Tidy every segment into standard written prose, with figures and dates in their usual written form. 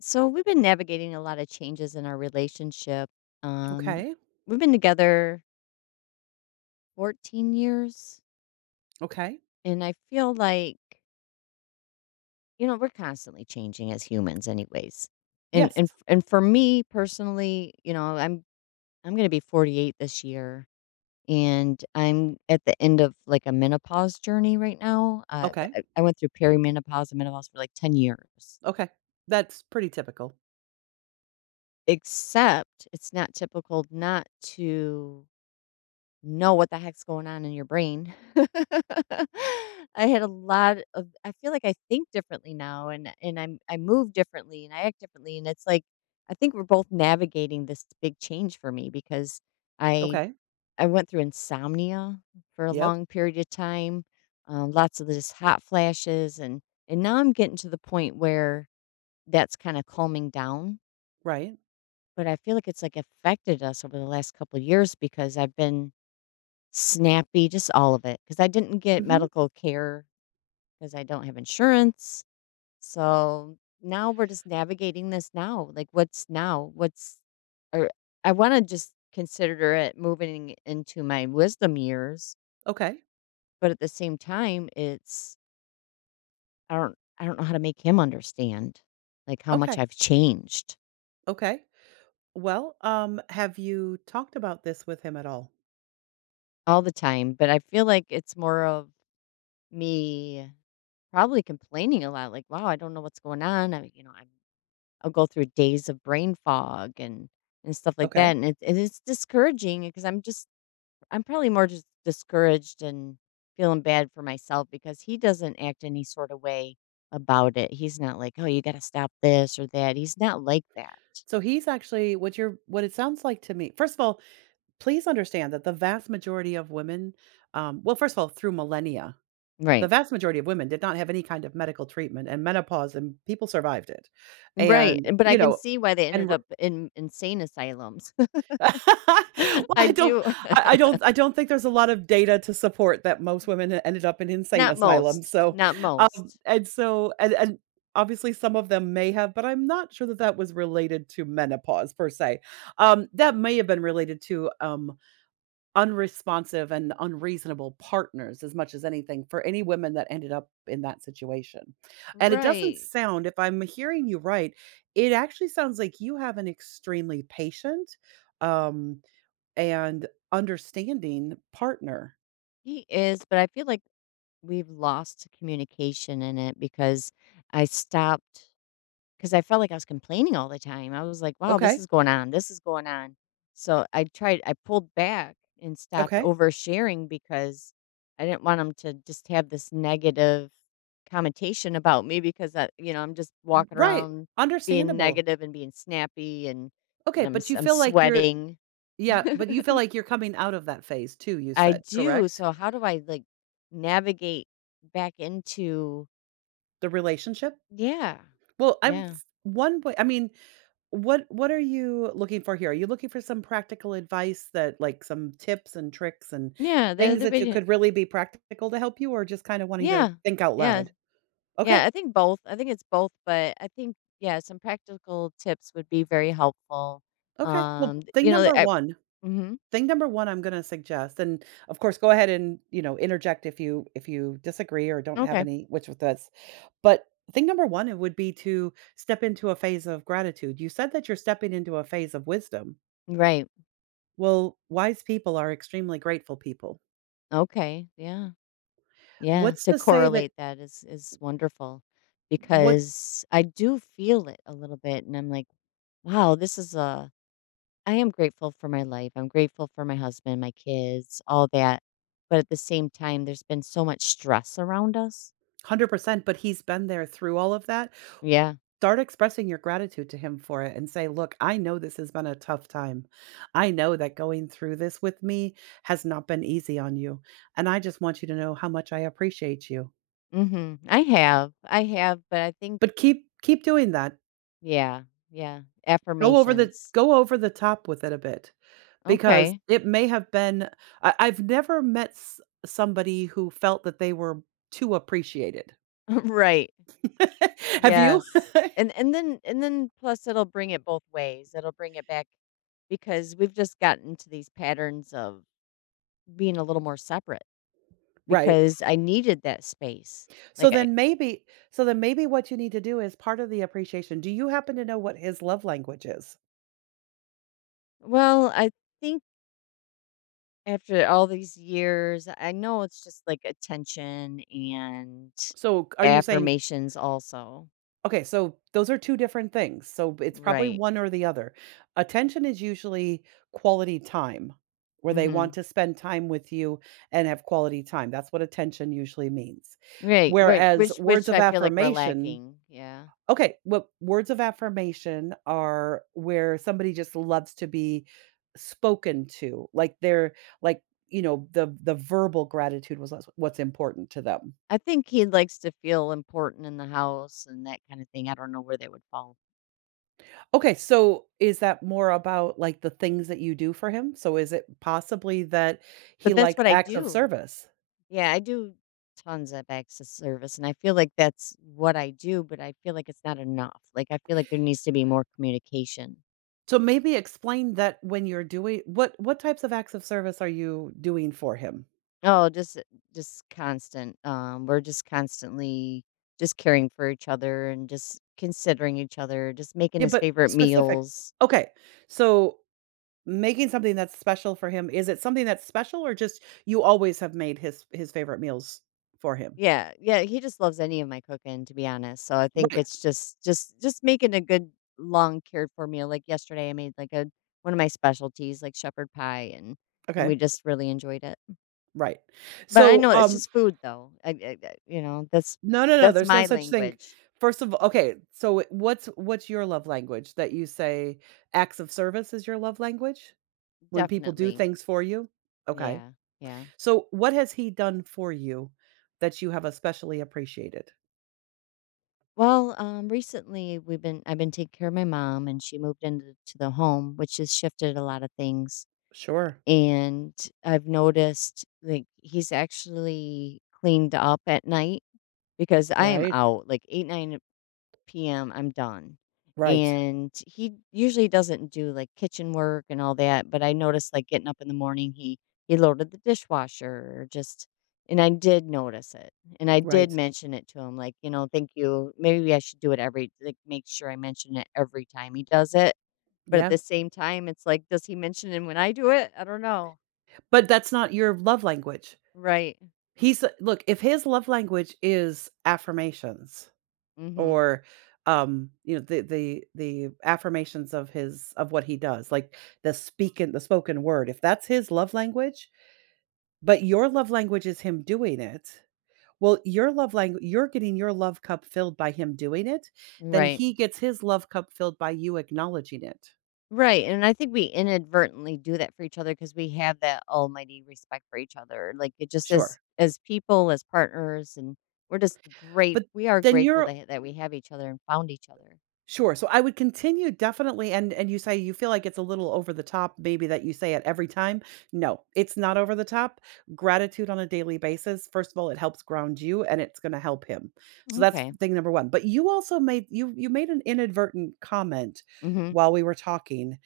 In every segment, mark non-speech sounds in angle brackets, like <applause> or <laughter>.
So we've been navigating a lot of changes in our relationship. Um, Okay. we've been together 14 years, Okay. and I feel like you know we're constantly changing as humans, anyways. And and Yes. f- and for me personally, you know, I'm going to be 48 this year, and I'm at the end of like a menopause journey right now. Uh, Okay. I, I went through perimenopause and menopause for like 10 years. Okay. That's pretty typical. Except it's not typical not to know what the heck's going on in your brain. <laughs> I had a lot of I feel like I think differently now and I move differently and I act differently and it's like I think we're both navigating this big change for me because I Okay. I went through insomnia for a Yep. long period of time, lots of just hot flashes and now I'm getting to the point where that's kind of calming down, Right. but I feel like it's like affected us over the last couple of years because I've been snappy, just all of it, because I didn't get Mm-hmm. medical care, because I don't have insurance. So, now we're just navigating this now, like, what's now? What's or I wanna just consider it moving into my wisdom years, Okay. but at the same time, it's I don't know how to make him understand, like, how much Okay. I've changed Okay. Well, have you talked about this with him at all? all the time, but I feel like it's more of me probably complaining a lot, like, "Wow, I don't know what's going on." I I'm I'll go through days of brain fog and stuff like that, Okay. and it's discouraging because I'm just I'm probably more just discouraged and feeling bad for myself because he doesn't act any sort of way about it. He's not like, "Oh, you got to stop this or that." He's not like that. So he's actually what it sounds like to me. First of all, please understand that the vast majority of women, well, first of all, through millennia, the Right. vast majority of women did not have any kind of medical treatment and menopause and people survived it. Right, And, but I you can know, see why they and ended re- up in insane asylums. <laughs> Well, <laughs> I I don't do I I don't I don't think there's a lot of data to support that most women e ended up in insane not asylums, most, so, not most. and so and obviously some of them may have, but I'm not sure that that was related to menopause per se. That may have been related to, unresponsive and unreasonable partners as much as anything for any women that ended up in that situation. And it doesn't Right. sound if I'm hearing you right, it actually sounds like you have an extremely patient, um, and understanding partner. He is, but I feel like we've lost communication in it because I stopped because I felt like I was complaining all the time. I was like, wow, this Okay. is going on. This is going on. So I tried, I pulled back and stopped Okay. oversharing because I didn't want them to just have this negative connotation about me because I'm just walking Right. around being Understandable. negative and being snappy and Okay, but you I'm feel like you're sweating. yeah, but you feel <laughs> like you're coming out of that phase too, you I said, do. correct? So how do I like navigate back into? The relationship? Yeah. Well, I was Yeah. one way I mean, what are you looking for here? Are you looking for some practical advice that like some tips and tricks and Yeah, They're things they're that you video. could really be practical to help you or just kind of wanting to Yeah. think out Yeah. loud? Okay. Yeah, I think both. I think it's both, but I think, yeah, some practical tips would be very helpful. Okay. Well, thing you know, number I 1 mhm. thing number 1 I'm gonna suggest, and of course go ahead and interject if you disagree or don't have Okay. any which with this. But thing number 1 it would be to step into a phase of gratitude. You said that you're stepping into a phase of wisdom. Right. Well, wise people are extremely grateful people. Okay. Yeah. Yeah, What's to to say that, correlate that is wonderful what? because I do feel it a little bit and I'm like, "Wow, this is a I am grateful for my life. I'm grateful for my husband, my kids, all that. But at the same time, there's been so much stress around us." 100%, but he's been there through all of that. Yeah. Start expressing your gratitude to him for it and say, "Look, I know this has been a tough time. I know that going through this with me has not been easy on you, and I just want you to know how much I appreciate you." Hmm. I have. I have. But I think, But keep doing that. yeah. Yeah. Go over the Affirmations. go over the top with it a bit because Okay. it may have been I've never met s somebody who felt that they were too appreciated. <laughs> Right. <laughs> Have you? Yes. <laughs> And then plus it'll bring it both ways. It'll bring it back because we've just gotten to these patterns of being a little more separate Right. because I needed that space. Like So I then maybe what you need to do is part of the appreciation. Do you happen to know what his love language is? well, I think after all these years, I know it's just like attention and So, are you saying affirmations also. okay, so those are 2 different things. So, it's probably Right. one or the other. Attention is usually quality time, where they want Mhm. to spend time with you and have quality time. That's what attention usually means. Right, right, Whereas words which of I feel like we're affirmation lacking, yeah. Okay, what words of affirmation are, where somebody just loves to be spoken to, like they're like, you know, the verbal gratitude was what's important to them. I think he likes to feel important in the house and that kind of thing. I don't know where they would fall. Okay, so is that more about like the things that you do for him? So is it possibly that he But that's likes what I acts of do. service? Yeah, I do tons of access service, and I feel like that's what I do, but I feel like it's not enough. Like, I feel like there needs to be more communication. So maybe explain that, when you're doing what types of acts of service are you doing for him? Oh, just constant. We're just constantly just caring for each other and just considering each other, just making Yeah, his but favorite specific. meals. Okay. So, making something that's special for him, is it something that's special or just you always have made his favorite meals for him? Yeah, yeah, he just loves any of my cooking, to be honest. So I think Right, it's just making a good long cared for meal. Like yesterday, I made like a one of my specialties, like shepherd pie, and okay, we just really enjoyed it. right. But I So, know it's just food, though. You know no, no, no, that's there's no my such thing. language, First of all, okay, so what's your love language, that you say acts of service is your love language? When people do definitely. things for you? Okay. Yeah, yeah. So, what has he done for you that you have especially appreciated? Well, recently we've been I've been taking care of my mom and she moved into to the home, which has shifted a lot of things. Sure. And I've noticed like he's actually cleaned up at night because I am Right. out like eight, nine p.m., I'm done. Right. And he usually doesn't do like kitchen work and all that, but I noticed like getting up in the morning, he loaded the dishwasher or just and I did notice it. And I did Right. mention it to him like, you know, thank you. Maybe I should do it every like make sure I mention it every time he does it. But at Yeah. the same time, it's like does he mention it when I do it? I don't know. But that's not your love language. Right. He's look, if his love language is affirmations Mhm. or, the affirmations of what he does, like the spoken word, if that's his love language, but your love language is him doing it, well, your love language, you're getting your love cup filled by him doing it, then Right. he gets his love cup filled by you acknowledging it. Right, and I think we inadvertently do that for each other because we have that almighty respect for each other. Like it just Sure. as people, as partners, and we're just great. But We are then grateful you're that we have each other and found each other. Sure. So I would continue definitely, and you say you feel like it's a little over the top, maybe, that you say it every time. No, it's not over the top. Gratitude on a daily basis. First of all, it helps ground you and it's going to help him. So that's Okay. thing number 1. But you made an inadvertent comment Hmm. while we were talking,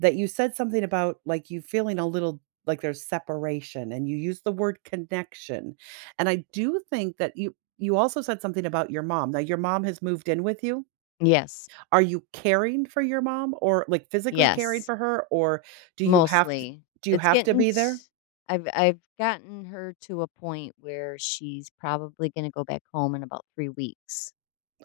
that you said something about like you feeling a little like there's separation and you used the word connection. And I do think that you also said something about your mom. Now, your mom has moved in with you. Yes. Are you caring for your mom or, like, physically caring Yes. for her, or do you have to Mostly, do you it's have to getting. be there? T- I've gotten her to a point where she's probably going to go back home in about 3 weeks.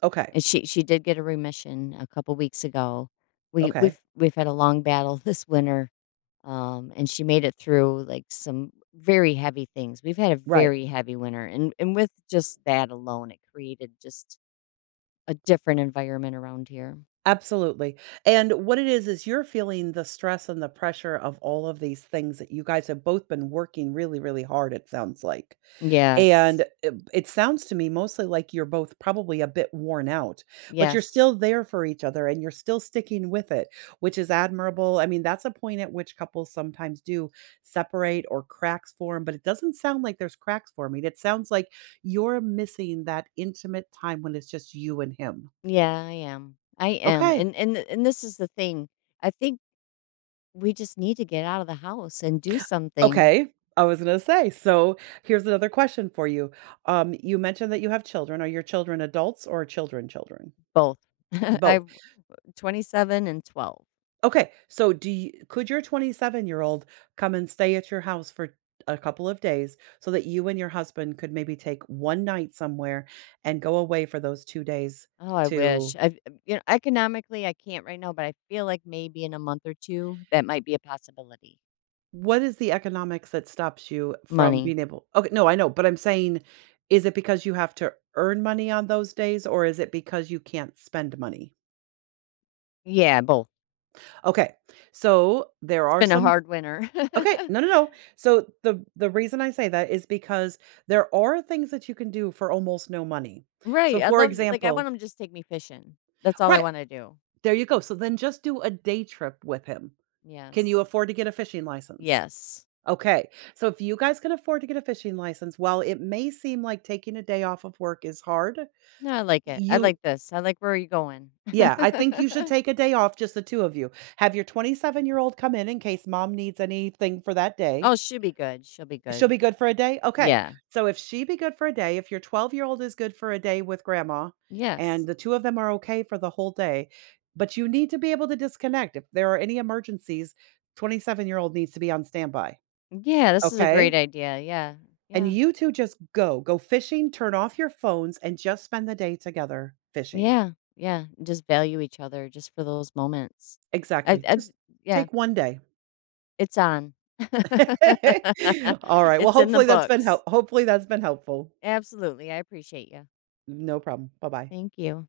Okay, And she did get a remission a couple weeks ago. We okay, we've we've had a long battle <laughs> this winter. And she made it through like some very heavy things. We've had a right. very heavy winter, and with just that alone, it created just a different environment around here. Absolutely, and what it is you're feeling the stress and the pressure of all of these things that you guys have both been working really, really hard, it sounds like. And Yes. it sounds to me mostly like you're both probably a bit worn out, but you're Yes. still there for each other and you're still sticking with it, which is admirable. I mean, that's a point at which couples sometimes do separate or cracks form, but it doesn't sound like there's cracks forming. It sounds like you're missing that intimate time when it's just you and him. Yeah, I am. I am. Okay. And this is the thing. I think we just need to get out of the house and do something. Okay. I was going to say. So, here's another question for you. You mentioned that you have children. Are your children adults or children children? Both. <laughs> I Both. 27 and 12. Okay, so do you could your 27-year-old come and stay at your house for a couple of days so that you and your husband could maybe take one night somewhere and go away for those 2 days Oh, I to. wish. I you know, economically I can't right now, but I feel like maybe in a month or two that might be a possibility. What is the economics that stops you from Money. being able. Okay, no, I know, but I'm saying, is it because you have to earn money on those days or is it because you can't spend money? Yeah, both. Okay, so there It's are been a some hard winter. <laughs> Okay, no, no, no. So the reason I say that is because there are things that you can do for almost no money. Right, So I for love it, like, I want example 'em to just take me fishing. That's all I Right, wanna do. there you go. So then just do a day trip with him. Can you Yes. afford to get a fishing license? Yes. Okay. So if you guys can afford to get a fishing license, while it may seem like taking a day off of work is hard, No, I like it. I you like this. I like, "Where are you going?" yeah, I think you should <laughs> take a day off, just the 2 of you. Have your 27-year-old come in case mom needs anything for that day. Oh, she'll be good. She'll be She'll good. be good for a day? Okay. Yeah. So if she be good for a day, if your 12-year-old is good for a day with grandma and Yes. the 2 of them are okay for the whole day, but you need to be able to disconnect. If there are any emergencies, 27-year-old needs to be on standby, Yeah, this is a great okay? idea. Yeah. And Yeah. you 2 just go. Go fishing, turn off your phones, and just spend the day together fishing. Yeah. Yeah. Just value each other just for those moments. Exactly. I Just yeah, take 1 day. it's on. <laughs> <laughs> Alright. Well, It's in the hopefully that's been books. help hopefully that's been helpful. Absolutely, I appreciate you. No problem. Bye-bye. Thank you.